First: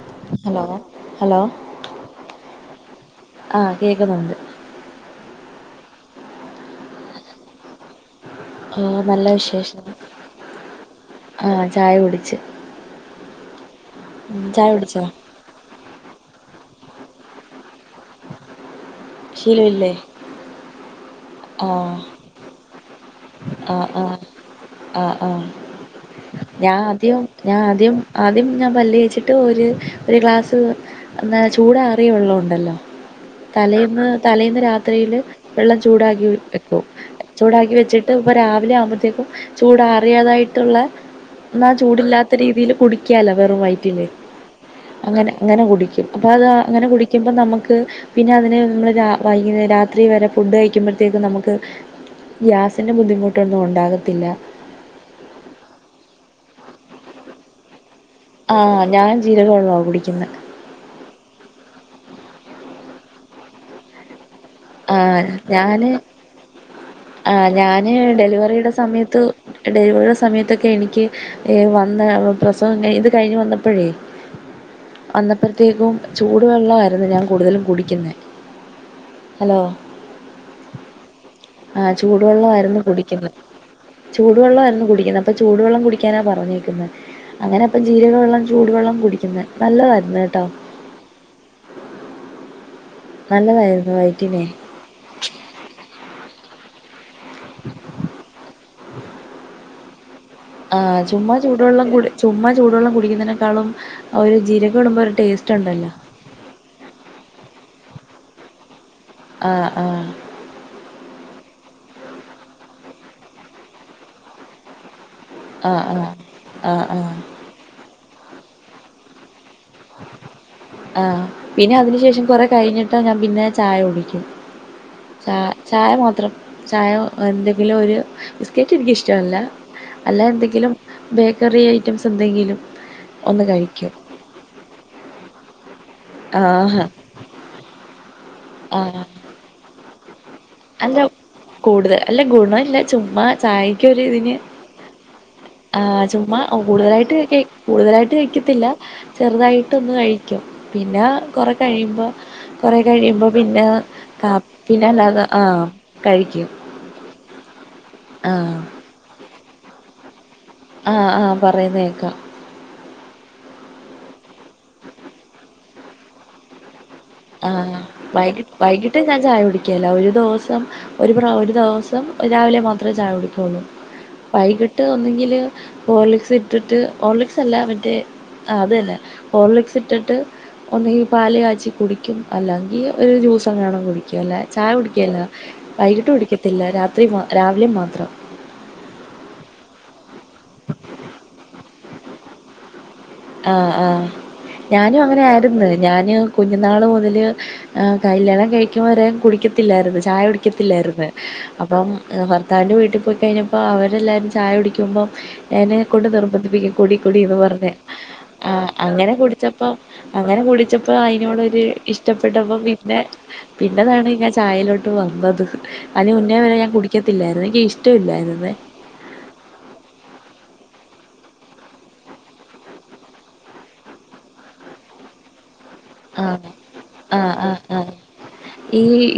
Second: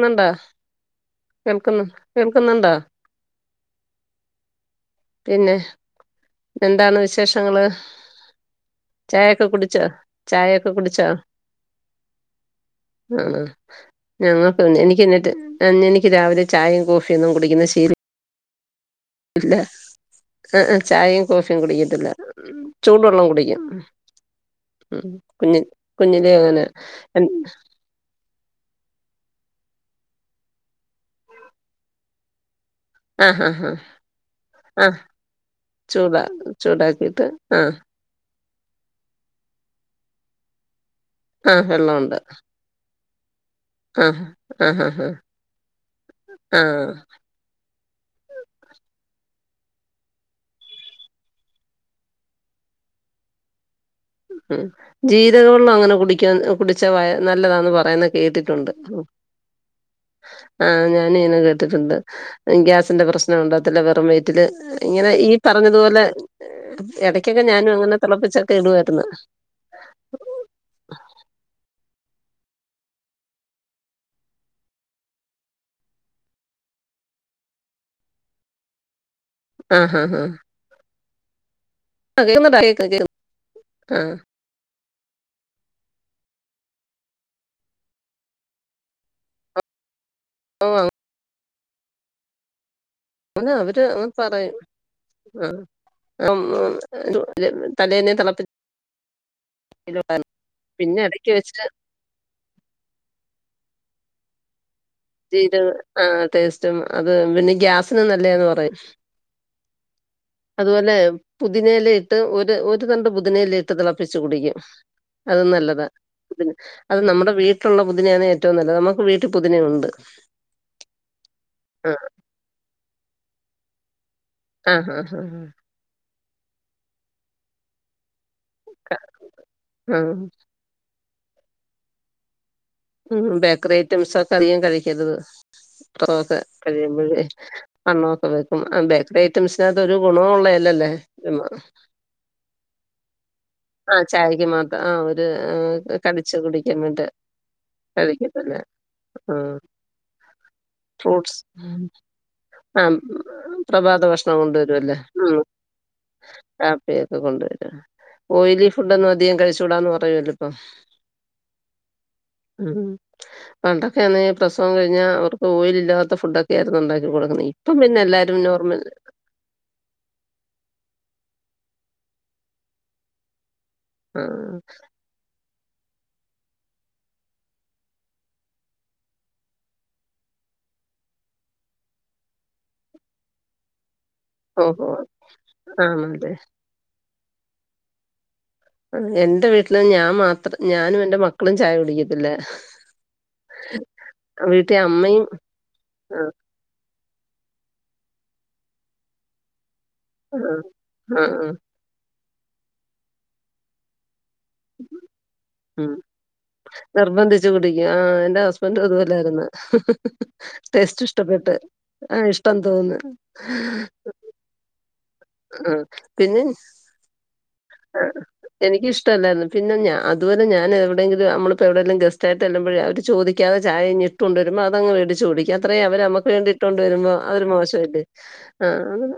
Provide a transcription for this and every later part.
കേൾക്കുന്നുണ്ടോ hello hello കേൾക്കുന്നു കേൾക്കുന്നുണ്ടോ ആഹ് കേക്കുന്നുണ്ട് പിന്നെ എന്താണ് വിശേഷങ്ങള് ആഹ് നല്ല ചായ ഒക്കെ കുടിച്ച വിശേഷം ചായയൊക്കെ കുടിച്ച ആഹ് ചായ കുടിച്ച് ആഹ് ഉം, ചായ ഞങ്ങക്ക്ണ്ട് കുടിച്ചോ എനിക്ക്ന്നിട്ട് എനനിക്ക് രാവിലെ ചായയും കോഫി ഒന്നും കുടിക്കുന്ന ശീല ശീലോഇല്ലേ ആഹ് ചായയും കോഫി ഒന്നും കുടിക്കത്തില്ല ചൂടുവെള്ളം കുടിക്കും ആഹ് ആഹ് ഉം ആഹ് ആഹ് കുഞ്ഞ് കുഞ്ഞിലേ അങ്ങനെ ഞാൻ ആദ്യം ഞാൻ ആദ്യം ആദ്യം ഞാൻ പല്ല് തേച്ചിട്ട് ഒരു ഒരു ഗ്ലാസ്സ് എന്നാ ചൂടാറിയ ഉള്ളോണ്ടല്ലോ ആ ഹാ ഹാ തലേൽന്ന് തലേയിന്ന് ആ രാത്രിയില് വെള്ളം ചൂടാ ചൂടാക്കി വെക്കും ചൂടാക്കിയിട്ട് ആ ചൂടാക്കി വെച്ചി ട്ടം പ്പ രാവിലെ ആവുമ്പോഴത്തേക്കും ചൂടാറിയതായിട്ടുള്ള ആ ന്ന വെള്ളമുണ്ട് ചൂടില്ലാത്ത രീതിയിലു കുടി ക്കാലോ വെറും വയ റ്റിനെ ആ ആ ഹാ ഹാ അങ്ങനെ അങ്ങനെ കുടിക്കും അപ്പൊ അത് ആ അങ്ങനെ കുടിക്കുമ്പോ നമ്മക്ക് പിന്നെ അതിനെ നമ്മള് രാവൈകുന്നേരാത്രി വരെ ഫുഡ് കഴിക്കുമ്പഴ്‌ത്തേക്കും നമുക്ക് ഗ്യാസ് തിൻ്റെ ബുദ്ധിമുട്ടൊന്നും ഉണ്ടാകത്തില്ല ഉം ജീരക വെള്ളം അങ്ങനെ കുടിക്കാ കുടിച്ച വയ നല്ലതാന്ന് പറയുന്നത് ആഹ് ഞാൻ ജീരകം വെള്ള കുടിക്കുന്നത് ആഹ് ഞാന് ഇയ്നെ കേട്ടിട്ടുണ്ട് ഗ്യാസിന്റെ പ്രശ്നം ഉണ്ടാകത്തില്ല വെറും വെയറ്റില് ആ ഇങ്ങനെ ഈ ഞാൻ പറഞ്ഞതുപോലെ ആ എടക്കൊക്കെ ഞാനും ഞാൻ അങ്ങനെ തിളപ്പിച്ചൊക്കെ ഡെലിവറിയുടെ ഇടുവായിരു സമയത്ത് ഡെലിവറിയുടെ സമയത്തൊക്കെ എനിക്ക് ഏഹ് വന്ന പ്രസവം കഴി ഇത് കഴിഞ്ഞു വന്നപ്പഴേ അന്നപ്രെത്തേകും ചൂടുവെള്ളായിരുന്നു ഞാൻ കൂടുതലും കുടിക്യുന്നേ ഹലോ ആഹ് ആഹ് ആഹ് കേക്കുന്നുണ്ട് ചൂടുവെള്ളആയിരുന്നു കേക്ക കേക്ക കുടിക്കുന്ന് ആഹ് ചൂ ചുടുവെള്ള എന്നും കുടിക്കുന്ന അപ്പ ചൂട് വെള്ളം കുടിക്കാനാ പറഞ്ഞേക്കുന്നേ അങ്ങനെ അപ്പം ജീരക വെള്ളം ചൂടുവെള്ളം കുടിക്കുന്നത് നല്ലതായിരുന്നു കേട്ടോ ഓആഹ് അവര് അവര് നല്ലതായിരുന്നു അങ്ങൻ വയറ്റിനെ പറയും ആഹ് [unintelligible] തലേന്നെ തളപ്പി [inaudible] പിന്നെ ആഹ് എടക്ക് ചുമ്മ വെച്ചിട്ട് ചൂടുവെള്ളം കു ചുമ്മാ ചൂടുവെള്ളം കുടിക്കുന്നതിനേക്കാളും ഒരു ജീരകം ഇടുമ്പോ ചീര ആഹ് ടേസ്റ്റും അത് പിന്നെ ഗ്യാസിന് നല്ലേന്ന് പറയും ആഹ് ആഹ് അതുപോലെ പുതിനേയിലഇട്ട് ഒരു ഒരു തണ്ട് പുതിനഇല ഇട്ട് തിളപ്പിച്ച് കുടിക്കും അത് ആ നല്ലതാ ആ ആ ആ അത്‌ നമ്മടെ വീട്ട്ലുള്ള പുതിന അണ് ഏറ്റവും നല്ലത് അമ്മക്ക് വീട്ട് പൊതിന ഉണ്ട് ആഹ് പിന്നെ അതിനു ശേഷം കൊറെ കഴിഞ്ഞിട്ടാ ഞാൻ പിന്നെ ചായ കുടിക്കും ആഹ് ആഹ് ആഹ് ചാ ആഹ് ചായ മാത്രം ചായ എന്തെങ്കിലും ഒര് ബിസ്ക്കേറ്റ് എനിക്കിഷ്ടമല്ല ആഹ് അല്ലാ എന്തെങ്കിലും ബേക്കറി ഐറ്റംസ് എന്തെങ്കിലും ഉം ഒന്ന് ബേക്കറി കഴിക്കും ഐറ്റംസ് ഒക്കെ അതികം കഴിക്കരുത് ഇത്രൊഓക്കെ ആഹ് കഴിയുമ്പോഴേ വണ്ണോക്ക വക്കും ബേക്ക്മ്മ ആഹ് ബേക്ക് ബേയ്റ്റംസ്നകത്ത് ഒരു ഗുണവു ഉള്ള ഏ അല്ല കൂടുതൽ അല്ല ഗുണം ഇല്ല ചുമ്മാ ചായക്കൊരു ആഹ് ഇതിന് ചായക്ക് മാത്രം ആഹ് ഒരു ആഹ് കടിച്ചു ചുമ്മാ കുടിക്കാൻ വേണ്ടി കൂടുതലായിട്ട് ക കൂടുതലായിട്ട് കഴിക്കത്തില്ല ആഹ് ചെറുതായിട്ടൊന്ന് കഴിക്കും പിന്നാ ഫ്രൂട്ട്സ് കുറെ കഴിയുമ്പോ കൊറെ ആഹ് മ് കഴിയുമ്പോ പിന്നെ പ്രഭാത കാ ഭക്ഷണം പിന്നെ കൊണ്ടൊരുഅല്ലേ അല്ലാതെ ആഹ് ഉം കഴിക്കും കാപ്പിയൊക്കെ കൊണ്ടുവര ആഹ് ഓയലി ഫു‌ഡ്ഡ്ന്നും അതികം കഴിച്ചൂടാന്ന് പറയുമല്ലോ ആഹ് ആഹ് പറയുന്നേക്കാം ഉം പണ്ടൊക്കെ അന്നേ പ്രസവം കഴിഞ്ഞാ അവർക്ക് ഓയില് ഇല്ലാത്ത ഫുഡൊ ക്കെ ആർന്ന് ഉണ്ടാക്കി കൊടുക്കുന്നത് ഇപ്പം ആഹ് പിന്നെ എല്ലാരും വൈകി നോർമൽ വൈകിട്ട് ഞാൻ ചായ കുടിക്ക്യല്ല ഒരു ദോവസം ഒരു പ്ര ഒരു ദോവസം രാവിലെ മാത്രേ ചായ കുടിക്കൊള്ളൂ ആഹ് വൈകിട്ട് ഒന്നെങ്കില് ഹോർലിക്സ് ഇട്ടിട്ട് ഓർലിക്സ് അല്ല അവന്റെ അതല്ലേ ഹലിക്സ് ഇട്ടിട്ട് ഒന്നഈ പാൽ കാച്ചി കുടിക്കും അല്ലെങ്കിൽ ഒരു ജ്യൂസ് അങ്ങനെയാണ കുടിക്കും അല്ലെ ചായ ഓഹോ കുടിക്കുകല്ല ആണ് വൈകിട്ടും അതെ കുടിക്കത്തില്ല രാത്രി രാവിലെ മാത്രം എൻറെ വീട്ടില് ഞാൻ മാത്രം ഞാനും എന്റെ മക്കളും ചായ കുടിക്കത്തില്ല ആഹ് ആഹ് വീട്ടിൽ ഞാനും അങ്ങനെ അമ്മയും ആയിരുന്നു ഞാന് ആഹ് കുഞ്ഞ്ന്നാള് മുതല് കല്യാണം കഴിക്കുമ്പോൾ വരെ കുടിക്കത്തില്ലായിരുന്നു ചായ ആഹ് കുടിക്കത്തില്ലായിരുന്നു ആഹ് ആഹ് അപ്പം ഭർത്താവിൻ്റെ വീട്ടിൽ പോയി കഴിഞ്ഞപ്പോൾ അവരെല്ലാവരും ചായ കുടിക്കുമ്പോം എന്നെക്ക ഉം കൊണ്ട് നിർബന്ധിപ്പിക്കും കുടിക്കൊട എന്ന് നിർബന്ധിച്ച് പറഞ്ഞൽ കുടിക്കും. ആഹ് എന്റെ ആഹ് ഹസ്ബൻഡും അങ്ങനെ അതുപോലായിരുന്നു. കുടിച്ചപ്പോ അങ്ങനെ കുടിച്ചപ്പോ ടേസ്റ്റ് ഇഷ്ടപ്പെട്ട് അയിതിനോടരു ആഹ് ഇഷ്ടപ്പെട്ടപ്പോ ഇഷ്ടം തോന്ന് പിന്നെ പിന്നെതാണ് ങ്ങൻ ചായയിലോട്ട് വന്നമ്പത് അതിന് മുന്നേ വരെ ഞാൻ കുടിക്കത്തില്ലായിരുന്നു എനിക്ക് ഇഷ്ടമില്ലായിരുന്നേ എനിക്ക്ഷ്ട ല്ലാരുന്ന് പിന്നെഞാ അതുല ഞാൻ എവിടെങ്കിലും നമ്മിപ്പോൾ എവിയെങ്കും ഗസ്റ്റായിട്ട എല്ല്പഴ അവ ചോദാതെ ചായഞ്ഞിട്ട് ണ്ടരുമ്പ അത്ങ് മേടിച്ച് കുടിക്കും അത്ര അവര് നമ്മക്ക് വേണ്ടി ആഹ് ഇട്ടൊണ്ട് വരുമ്പോ ആഹ് അവര് ആഹ് മോശായിട്ട് ആഹ്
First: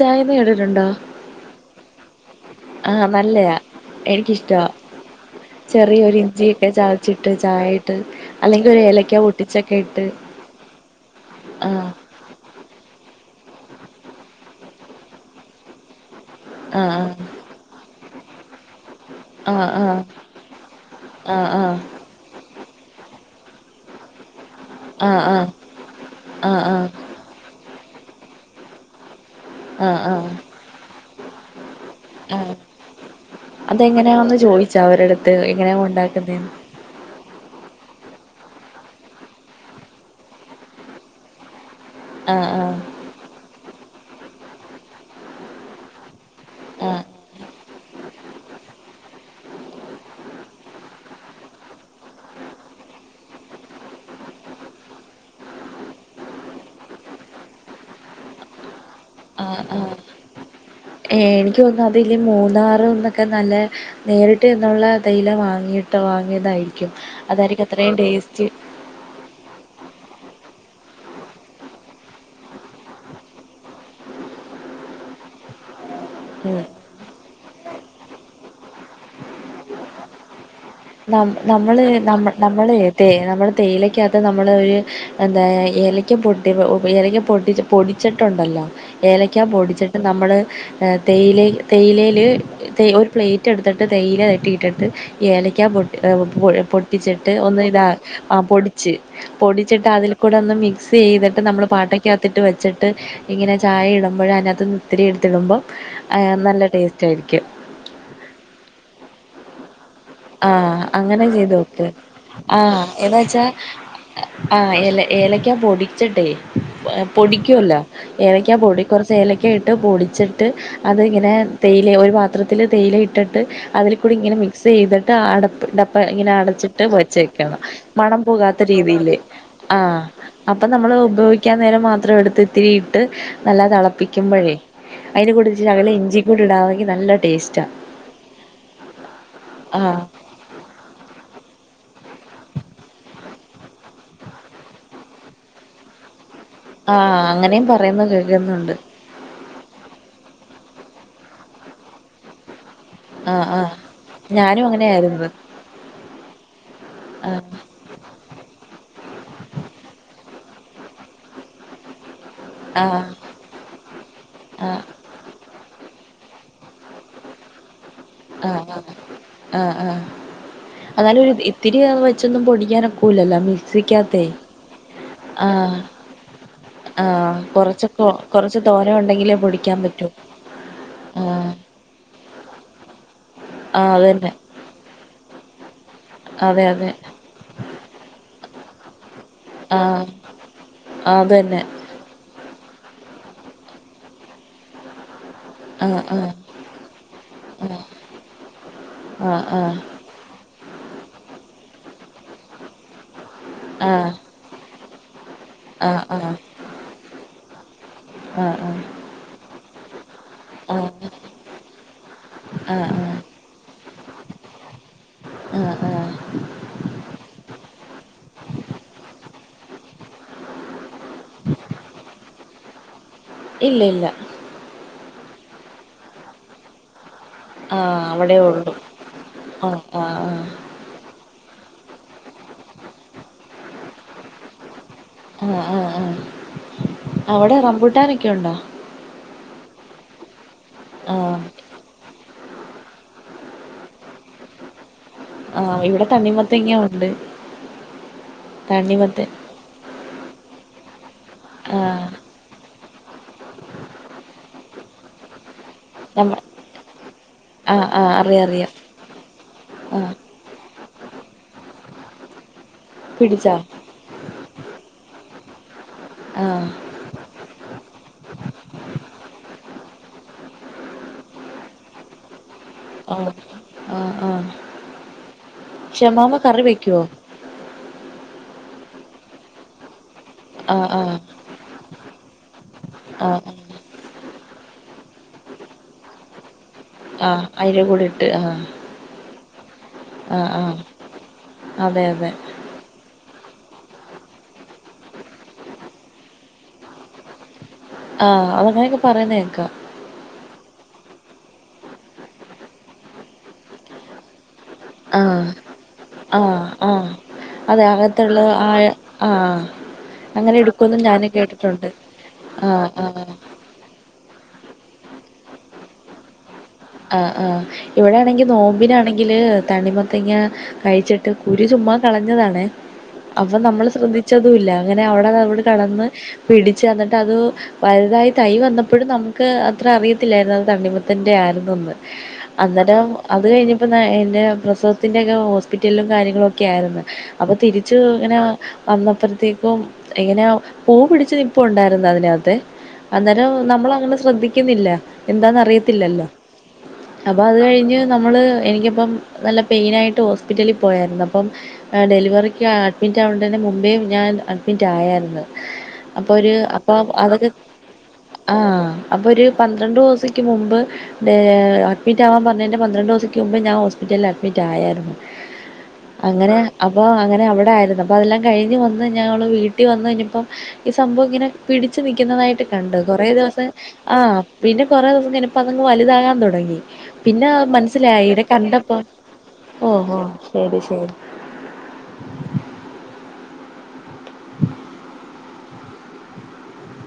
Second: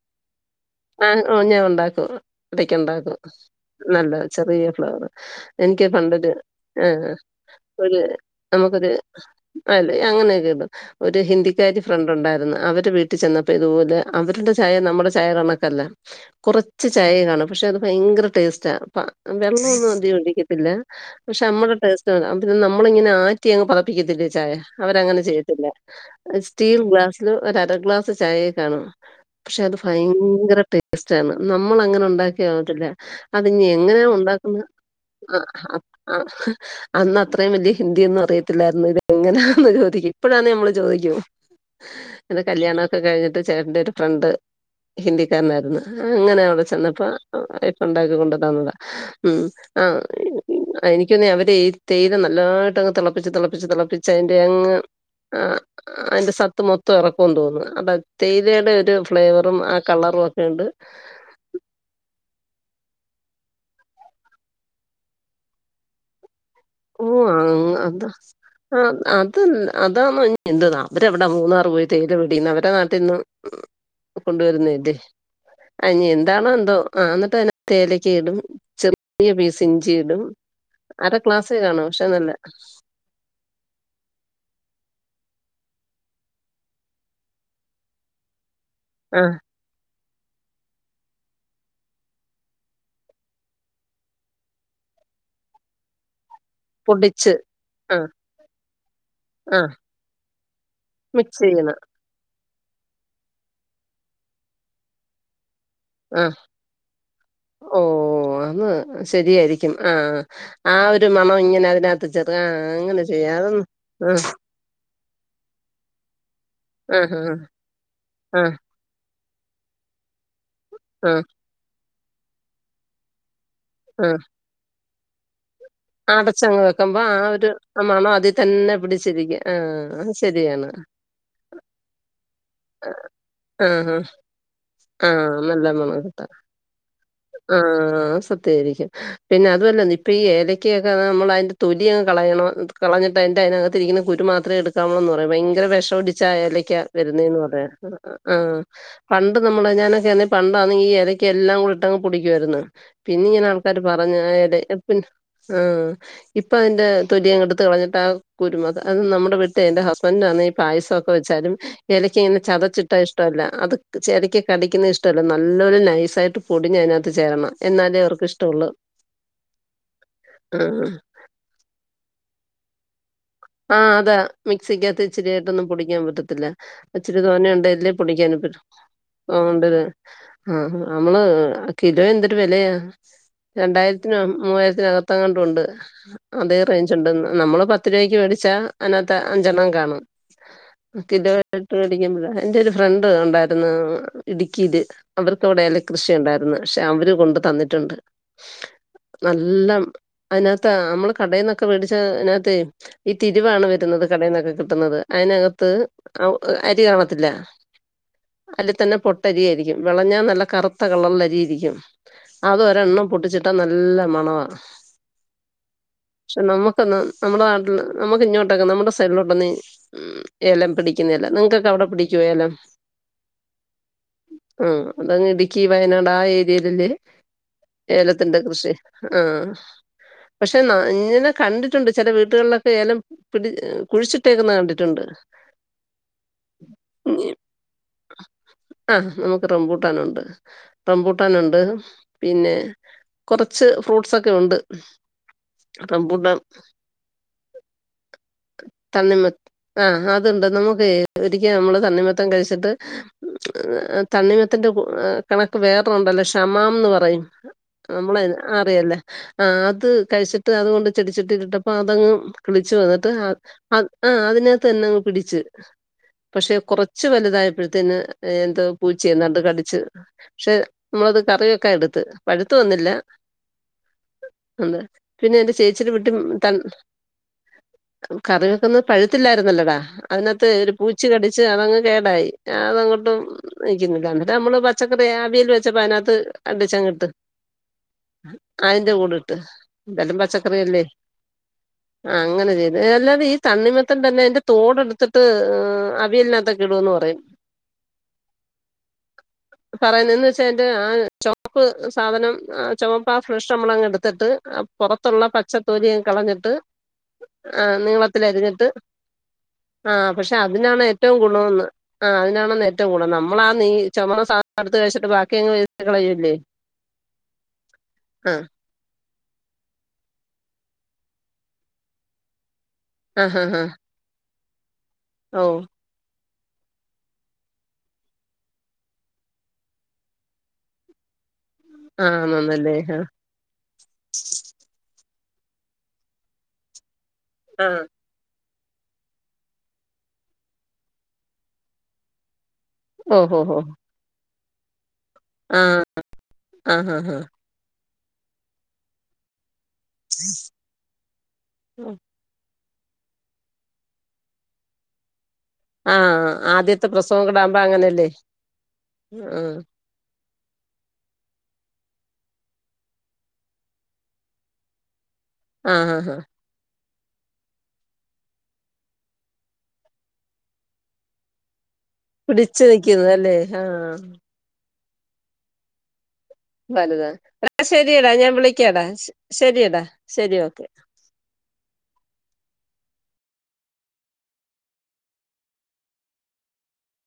ചയമഎട്ടട്ടുണ്ടോ ആഹ് ഞാൻ ഉണ്ടാക്കും ഇടക്ക് ഉണ്ടാക്കും നല്ലയാ നല്ല എനിക്കിഷ്ടവാ ചെറിയ ഫ്ലവർ എനിക്ക് ചെറിയൊരു പണ്ടത് ഇഞ്ചിയൊക്കെ ആഹ് ചതച്ചിട്ട് ചായയിട്ട് ഒരു അല്ലെങ്കിൽ ഒരു നമുക്കൊരു ഏലക്ക പൊട്ടിച്ചൊക്കെ അല്ലേ ഇട്ട് അങ്ങനെയക്കെ ഇടും ഒരു ഹിന്ദിക്കാരി ആഹ് ഫ്രണ്ട് ഉണ്ടായിരുന്നു അവടെ വീട്ടിൽ വീട്ടി ചെന്നപ്പോ ഇതുപോലെ അവരുടെ ചായ നമ്മുടെ ചായ കണക്കല്ല കുറച്ച് ചായ ആഹ് കാണും പക്ഷെ അത് ഭയങ്കര ടേസ്റ്റാ ആഹ് വെള്ളമൊന്നും ആഹ് അധികം ഒടിക്കത്തില്ല പക്ഷെ നമ്മുടെ ആഹ് ടേസ്റ്റ് ന്നെ നമ്മള ഇങ്ങെ ആറ്റി അങ് പതപ്പിക്കത്തില്ലേ ചായ ആഹ് അവരങ്ങനെ ആഹ് ചെയ്ട്ടില്ല ആഹ് ആഹ് ആഹ് സ്റ്റീൽ ഗ്ലാസ്സില് ഒര് അര ഗ്ലാസ് ചായയെ കാണും പക്ഷെ അത് ആഹ് ആഹ് ഭയങ്കര ടേസ്റ്റ് ആണ് നമ്മൾ അങ്ങനെ ഉണ്ടാക്കി ആഹ് ട്ടില്ല അത്നി എങ്ങനെയാ അതെങ്ങനെയാന്ന് ഉണ്ടാക്കുന്നത് ചോദിച്ചാ അവരടുത്ത് എങ്ങനെയാ ആഹ് ഉണ്ടാക്കുന്നേന്ന് അന്ന് അത്രയും വലിയ ഹിന്ദി അറിയത്തില്ലായിരുന്നു ഇത് എങ്ങനെയാന്ന് ചോദിക്കും ഇപ്പോഴാണ് നമ്മൾ ചോദിക്കോ എന്റെ ആഹ് ആഹ് കല്യാണൊക്കെ കഴിഞ്ഞിട്ട് ചേട്ടന്റെറെ ഒരു ഫ്രണ്ട് ഹിന്ദിക്കാരനായിരുന്നു അങ്ങനെ അവിടെ ആഹ് ചെന്നപ്പോ ഇപ്പ ഉണ്ടാക്കി കൊണ്ടു തന്നതാ ഉം ആഹ് എനിക്കൊന്ന അവരെ ഈ തേരം നല്ലായിട്ട് അങ്ങ് തിളപ്പിച്ച് തിളപ്പിച്ച് തിളപ്പിച്ച് അതിറെ അങ്ങ് ആഹ് അതിന്റെ സത്ത് മൊത്തം ഇറക്കുമെന്ന് തോന്നുന്നു അത തേതയുടെ ഒരു ഫ്ലേവറും ആഹ് കളറും ഒക്കെ ഉണ്ട് ക്ക് തോന്ന്ണ അതില് മൂന്നാറന്നൊക്കെ നല്ല നേരിട്ട് എന്നുള്ള തയില വാങ്ങിയിട്ട് വാങ്ങിയതായിരിക്കും ഓഹ് അതായിരിക്കും ആഹ് അത്രയും അതാ ടേസ്റ്റ് ആഹ് അത് അതാന്നിന്ത അവര് വിടെ മൂന്നാർ പോയി തേയില പിടന്ന് അവരെ നാട്ടിൽന്ന് കൊണ്ടുവരുന്നല്ലേ അനി ആയിനിഎന്താണോ എന്തോ ആഹ് എന്നിട്ട് ആഹ് തേലക്ക് ഇടും ചെറിയ പീസ് ഇഞ്ചി ഇടും അരഗ്ലാസ് നമ്മൾ നമ്മ നമ്മൾ തേയില നമ്മുടെ തേയിലക്കകത്ത് നമ്മൾ ഒരു എന്താ ഏലയ്ക്ക പൊട്ടി ഏലക്ക പൊട്ട പൊടിച്ചിട്ടുണ്ടല്ലോ ആ ഏലയ്ക്ക പൊടിച്ചിട്ട് നമ്മള് തേയില തേയിലൽ ത ഒരു പ്ലേറ്റ് എടുത്തിട്ട് തേയില തെട്ടിയിട്ടിട്ട് ഏലയ്ക്കാൻ പൊട്ടി പുഴ പൊട്ടിച്ചിട്ട് പൊടിച്ച് ഒന്ന് ഇതാ ആ പൊടിച്ച് ആ പൊടിച്ചിട്ട് അതിൽ കൂടെ ഒന്ന് മിക്സ് ചെയ്തിട്ട് മിക്സ് നമ്മള് ചെയ്യണം പാട്ട പാട്ടക്കകത്തിട്ട് വെച്ചിട്ട് ഇങ്ങനെ ചായ ഇടുമ്പോഴും അതിനകത്ത് ഒത്തിരി എടുത്തിടുമ്പോം ആഹ് നല്ല ടേസ്റ്റ് ആയിരിക്കും ഓഹ് അന്ന് ശരിയായിരിക്കും ആഹ് ആഹ് ഒരു അങ്ങനെ മണം ചെയ്ത് ഇങ്ങനെ നോക്ക് അതിനകത്ത് ചെറുക്കാ ആഹ് അങ്ങനെ എന്ന് വെച്ചാ ചെയ്യാതന്ന് ആഹ് ആഹ് ഏല ഏലക്ക പൊടിച്ചട്ടെ ആ പൊടിക്കല്ലോ ആ ഏലക്ക പൊടി കുറച്ച് എലക്ക ഇട്ട് പൊടിച്ചിട്ട് ആ അതിങ്ങനെ തേയില ഒരു പാത്രത്തിൽ തേയില ഇട്ടിട്ട് അതിൽ ആ കൂടി ഇങ്ങനെ മിക്സ് ചെയ്തിട്ട്പ്പ് ആ ഇങ്ങനെ അടച്ചങ്ങ് അടച്ചിട്ട് വെക്കുമ്പോ വച്ച ആ ഒരു വക്കണം മണം അതിൽ പോകാത്ത തന്നെ രീതിൽ പിടിച്ചിരിക്കും ആ ആഹ് അത് അപ്പൊ ശരിയാണ് നമ്മൾ ഉപയോഗ ഗികുടിക്കാൻ നേരം മാത്രം എടുത്ത്ത്തിരിയിട്ട് നല്ല ആ ആ തിളപ്പിക്കുമ്പോഴേ ആ അതിൻ്റെ കൂടി നല്ല ശകലം മണം ഇഞ്ചിക്കൂടി ഇടാവങ്കിൽ നല്ല ടേസ്റ്റാ ഇതായിരിക്കും പിന്നെ അതുമല്ല ആഹ് ഇപ്പൊ ഏല കക്കിയൊക്കെ നമ്മൾ അതിന്റെ തൊലിയങ് കളയണം കളഞ്ഞിട്ട് അതിന്റെ ഇരിക്കുന്നു കുരുമാത്രം എടു [unintelligible] എന്ന് പറയാ ഭയങ്കര വിഷം അടിച്ച ഏലക്ക ആഹ് വരുന്നന്ന് പറയുന്ന് അങ്ങനെയും പറയുന്ന കേൾക്കുന്നുണ്ട് പണ്ട് നമ്മള് ഞാനൊക്കൊ പണ്ടാണെങ്കിൽ ഈ ഏലക്ക എല്ലാം കൂടി ഇട്ടങ് പൊടിക്കുവായിരുന്നു പിന്നെ ആഹ് ഇങ്ങനെ ആഹ് ആൾക്കാര് പറഞ്ഞ് ഏല ഞാനും പിന്നെ അങ്ങനെയായിരുന്നു ആഹ് ഇപ്പൊ അതിന്റെ തൊലി എടുത്ത് കളഞ്ഞിട്ടാ കുരുന്നത് അത് നമ്മുടെ വീട്ട് എന്റെ ഹസ്ബൻഡന് ആന്നേ പായസംക്കെ വെച്ചാലും ഏലക്ക ഇങ്ങനെ ചതച്ചിട്ടാ ആഹ് ഇഷ്ടല്ല അത് ചെരക്ക് ആഹ് കടിക്കുന്ന ഇഷ് ട്ടല്ല നല്ലൊരു നൈസായിട്ട് പൊടിഞ്ഞ് അതിനകത്ത് ചേരണം എന്നാലെ ആഹ് ആഹ് ആഹ് ആഹ് ആഹ് എന്നാലും ഇത്തിരിയാ വെച്ചൊന്നും പൊടിക്കാനൊ ആഹ് അതാ മിക്സിക്കകത്ത് ഇച്ചിരി ആയിട്ടൊന്നും ആഹ് പൊടിക്കാൻ പറ്റത്തില്ല ഇച്ചിരി ആഹ് തോന്നേണ്ട്ലല്ലേ കൊറച്ചൊക്കെ പൊടിക്കാൻ കൊറച്ച് പറ്റു തോനെ ഉണ്ടെങ്കിലേ അത്കൊണ്ട് പൊടിക്കാൻ ഇത് പറ്റൂ ആഹ് നമ്മള് ആഹ് കിലോ എന്തൊട്ട് വിലയാ ആഹ് അത് രണ്ടായിരത്തിനോ തന്നെ മൂവായിരത്തിനക അങ്ങണ്ട് ഉണ്ട് അതേ അതെ അതെ റേഞ്ച്ണ്ട് നമ്മള് പത്ത് രൂപക്ക് മേടിച്ചാ അതിനകത്ത് അഞ്ചെണ്ണം കാണും ആഹ് ആഹ് കിലോ അത് തന്നെ ഇട്ടട്ട് [unintelligible] എന്റെ ഒരു ഫ്രണ്ട് ഉണ്ടായിരുന്നു ഇടുക്കിയില് അവർക്ക് അവിടെ ആഹ് കൃഷി ആഹ് ഉണ്ടായിരുന്നു പക്ഷെ അവര കൊണ്ട് തന്നിട്ടുണ്ട് ആഹ് നല്ല അതിനകത്ത് നമ്മള് കടയിൽന്നൊക്കെ മേടിച്ച അതിനകത്തേ ഈ തിരുവാണ് വരുന്നത് ആഹ് കടയിൽ നിന്നൊക്കെ കിട്ടുന്നത് അതിനേ അക ത്ത് ആഹ് ആഹ് അരി കാണത്തില്ല ആഹ് അതിൽ ആഹ് തന്നെ പൊട്ടരിയായിരിക്കും വിളഞ്ഞാൽ നല്ല ആഹ് കറുത്ത ആഹ് കളറിലെ അരിയിരിക്കും അത് ആഹ് ആഹ് ഒരെണ്ണം പൊട്ടിച്ച് ട്ടാ നല്ല മണവാ ആഹ് ആഹ് പക്ഷെ നമ്മുക്കന്ന് നമ്മുടെ നാട്ടിൽ നമുക്ക് ഇങ്ങോട്ടൊക്കെ നമ്മുടെ സൈഡിലോട്ടൊന്ന് ഉം ഏലം പിടി പിടിക്കുന്നില്ല നിങ്ങക്ക്ക്കെ അവിടെ പിടിക്കോ ഏലം ഇല്ല ഇല്ല ആഹ് അതങ്ങ് ഇടുക്കി വയനാട് ആഹ് ഏരിയലില് ആഹ് അവിടെ ഏലത്തിന്റെ ഉള്ളു കൃഷി ആഹ് പക്ഷെ നങ്ങനെ കണ്ടിട്ടുണ്ട് ചില വീട്ടുകളിലൊക്കെ ഏലം പിടി കുഴിച്ചിട്ടേക്കുന്ന കണ്ടിട്ടുണ്ട് ആഹ് ആഹ് ആഹ് അവിടെ റംമ്പൂട്ടാനൊക്കെ ഉണ്ടോ ആഹ് നമുക്ക് റംബൂട്ടാനുണ്ട് ആഹ് റംമ്പൂട്ടാനുണ്ട് പിന്നെ കൊറച്ച് ഫ്രൂട്ട്സ്ക്കെണ്ട് ആഹ് ഇവിടെ തണ്ണിമത്തങ്ങണ്ട് തണ്ണിമ ആഹ് അതുണ്ട് നമുക്ക് ഒരിക്കും നമ്മള് ആഹ് തണ്ണിമത്തൻ കഴിച്ചിട്ട് തണ്ണിമത്തന്റെ ഈ കണക്ക് വേറെണ്ടല്ലോ നമ്മ ക്ഷമാംന്ന് പറയും ആഹ് ആഹ് നമ്മള അറിയാം അറിയാം അറിയല്ലേ ആഹ് അത് ആഹ് കഴിച്ചിട്ട് അതുകൊണ്ട് ചെടിച്ചട്ടി ഇട്ടപ്പ അതങ്ങ് കിളിച്ചു വന്നിട്ട് പിടിച്ചോ അത് ആഹ് അതിനകത്ത് തന്നെ അങ്ങ് പിടിച്ചു പക്ഷെ ആഹ് കുറ ച്ച് വലുതായപ്പോഴത്തേന് എന്തോ പൂച്ചയേതാണ്ട് കടിച്ച് പക്ഷെ നമ്മളത് കറി വെക്കാൻ എടുത്ത് പഴുത്ത് വന്നില്ല ആഹ് ആഹ് ആഹ് ഉണ്ട് പിന്നെ എന്റെ ചേച്ചിടെ വീട്ടിൽ ഷമാമ തൻ കറി വെക്കുവോ കറിവെയ്ക്കുന്നത് പഴുത്തില്ലായിരുന്നല്ലോടാ അതിനകത്ത് ഒരു ആഹ് പൂച്ച ആഹ് കടിച്ച് അതങ്ങ് കേടായി ഞാൻ അതങ്ങോട്ടും ആഹ് നമ്മള് പച്ചക്കറി അവിയൽ വെച്ചപ്പോ അതിനകത്ത് കണ്ടിച്ചു ഇ ട്ട് ആഹ് അതിന്റെ കൂടെ ഇട്ട് ആഹ് അതിന്റെ കൂടെ ഇട്ട് എന്തായാലും ആഹ് പച്ചക്കറിയല്ലേ ആഹ് അതെ ആ അതെ അങ്ങനെ അല്ലാതെ ഈ തണ്ണിമത്തൻ തന്നെ അതിന്റെ തോട് എടുത്തിട്ട് അവിയല്നാത്തെക്കെ ഇടൂന്ന് പറയുന്നു [inaudible] ആഹ് അത് അങ്ങനെയൊക്കെ പറയുന്ന കേൾക്കാം പറയുന്നത് എന്ന് വെച്ചാ അതിന്റെ ആഹ് ചുവക്ക് സാധനം ആഹ് ചുവപ്പ ഫ്ളഷ് നമ്മളങ്ങ് എടുത്തിട്ട് പുറത്തുള്ള ആഹ് പച്ചത്തോലിയും കളഞ്ഞിട്ട് ആഹ് ആഹ് ആഹ് അതെ നീളത്തില അകത്തുള്ള അരിഞ്ഞിട്ട് ആ ആഹ് ആഹ് പക്ഷെ അങ്ങനെ അതിനാണ് എടുക്കുമെന്ന് ഏറ്റവും ഞാനും ഗുണന്ന് കേട്ടിട്ടുണ്ട് ആ്ഹ് അതിനാണെന്ന് ഏറ്റവും ആഹ് ഗൂണമ്മ ന്ന് ആഹ് നമ്മള [unintelligible] ചുമന്ന സാധനം അടുത്ത് കഴിച്ചിട്ട് ബാക്കിങ്ങ് കളൂല്ലേ ആഹ് ആഹ് ഇവിടെ ആണെങ്കിൽ നോമ്പിനാണെങ്ക എങ്കിൽ തണിമത്തങ്ങ കഴിച്ചിട്ട് കുരു ചുമ്മാ കളഞ്ഞതാണ ആ ഹാ അപ്പൊ ഹാ നമ്മൾ ശ്രദ്ധിച്ചതും ഇല്ല അങ്ങനെ അവിടെ ഓ അവിട് കടന്ന് പിടിച്ച് തന്നിട്ട് അത് വലുതായി തൈ വന്നപ്പോഴും നമുക്ക് അത്ര അറിയത്തില്ലായിരരുന്നു അത് തണ്ണിമത്തന്റെ ആണെ ആ നന്നല്ലേ ആ അന്നേരം അത് കഴിഞ്ഞപ്പോ പ്ര ത്തി്റെയൊക്കെ ഹോസ്പിറ്റലിലും കാര്യങ്ങളും ഒക്കെ ആയിരുന്നു അപ്പോൾ ആ തിരിച്ചു ഇങ്ങനെ അന്നപ്പറത്തേക്കും ഇങ്ങനെ പൂ പിടച്ച് നിപ്പ്ഉണ്ടായിരുന്നു അതിനകത്ത് ഓ ഹോ അന്നേരം ഹോ നമ്മൾ അങ്ങനെ ശ്രദ്ധിക്കുന്നില്ല എന്താന്ന അറിയത്തില്ലല്ലോ ആഹ് ആഹ് ആഹ് അപ്പം അത് കഴിഞ്ഞ് നമ്മൾ എനിക്കിപ്പം നല്ല പെയിനായിട്ട് ഹോസ്പിറ്റലിൽ പോയായിരുന്നു അപ്പം ഡെലിവറിക്ക് അഡ്മിറ്റ് ആകണ്ടയിന് മുംബൈേ ഞാൻ അഡ്മിറ്റ് ആയായിരുന്നു ആ അപ്പൊ ഒരു ആദ്യത്തെ അപ്പൊ പ്രസവം കൂടെ അതൊക്കെ ആകുമ്പോ അങ്ങനല്ലേ ആഹ് അപ്പൊ ഒരു ആ രണ്ടു ദിവസക്ക് മുമ്പ് ഡ അഡ്മിറ്റ് ആവാൻ പറഞ്ഞുതി് പന്ത്രണ്ട് ദിവസക്ക് മുമ്പ് ഞാൻ ഹോസ്പിറ്റലിൽ അഡ്മിറ്റ ആയായിരുന്നു ആഹ് ആഹ് ആഹ് അങ്ങനെ അപ്പോൾ അങ്ങനെ അവിടെയയിരുന്നു അപ്പോൾ അതെല്ലാം കഴിഞ്ഞ് വന്ന് ഞങ്ങൾ വീട്ടിൽ വന്ന് കഴിഞ്ഞപ്പോം ഈ സംഭവം ഇങ്ങനെ പിടിച്ചു നിക്കുന്നതായിട്ട് പിടിച്ചു കണ്ട നിൽക്കുന്നത് കൊറെ അല്ലേ ദിവസം ആഹ് ആഹ് പിന്നെ കുറേ ദിവസം ഇനപ്പ അതങ് വലുതാകാ തുടുങ്ങി തു വലുതാണ് പിന്നെ എടാ ശരിയെടാ മനസ്സിലായ ഞാൻ ഇവിടെ വിളിക്കാടാ കണ്ടപ്പോ ശ- ശരിയെടാ ഓഹോ ഓക്കെ ശരി ശരി [inaudible]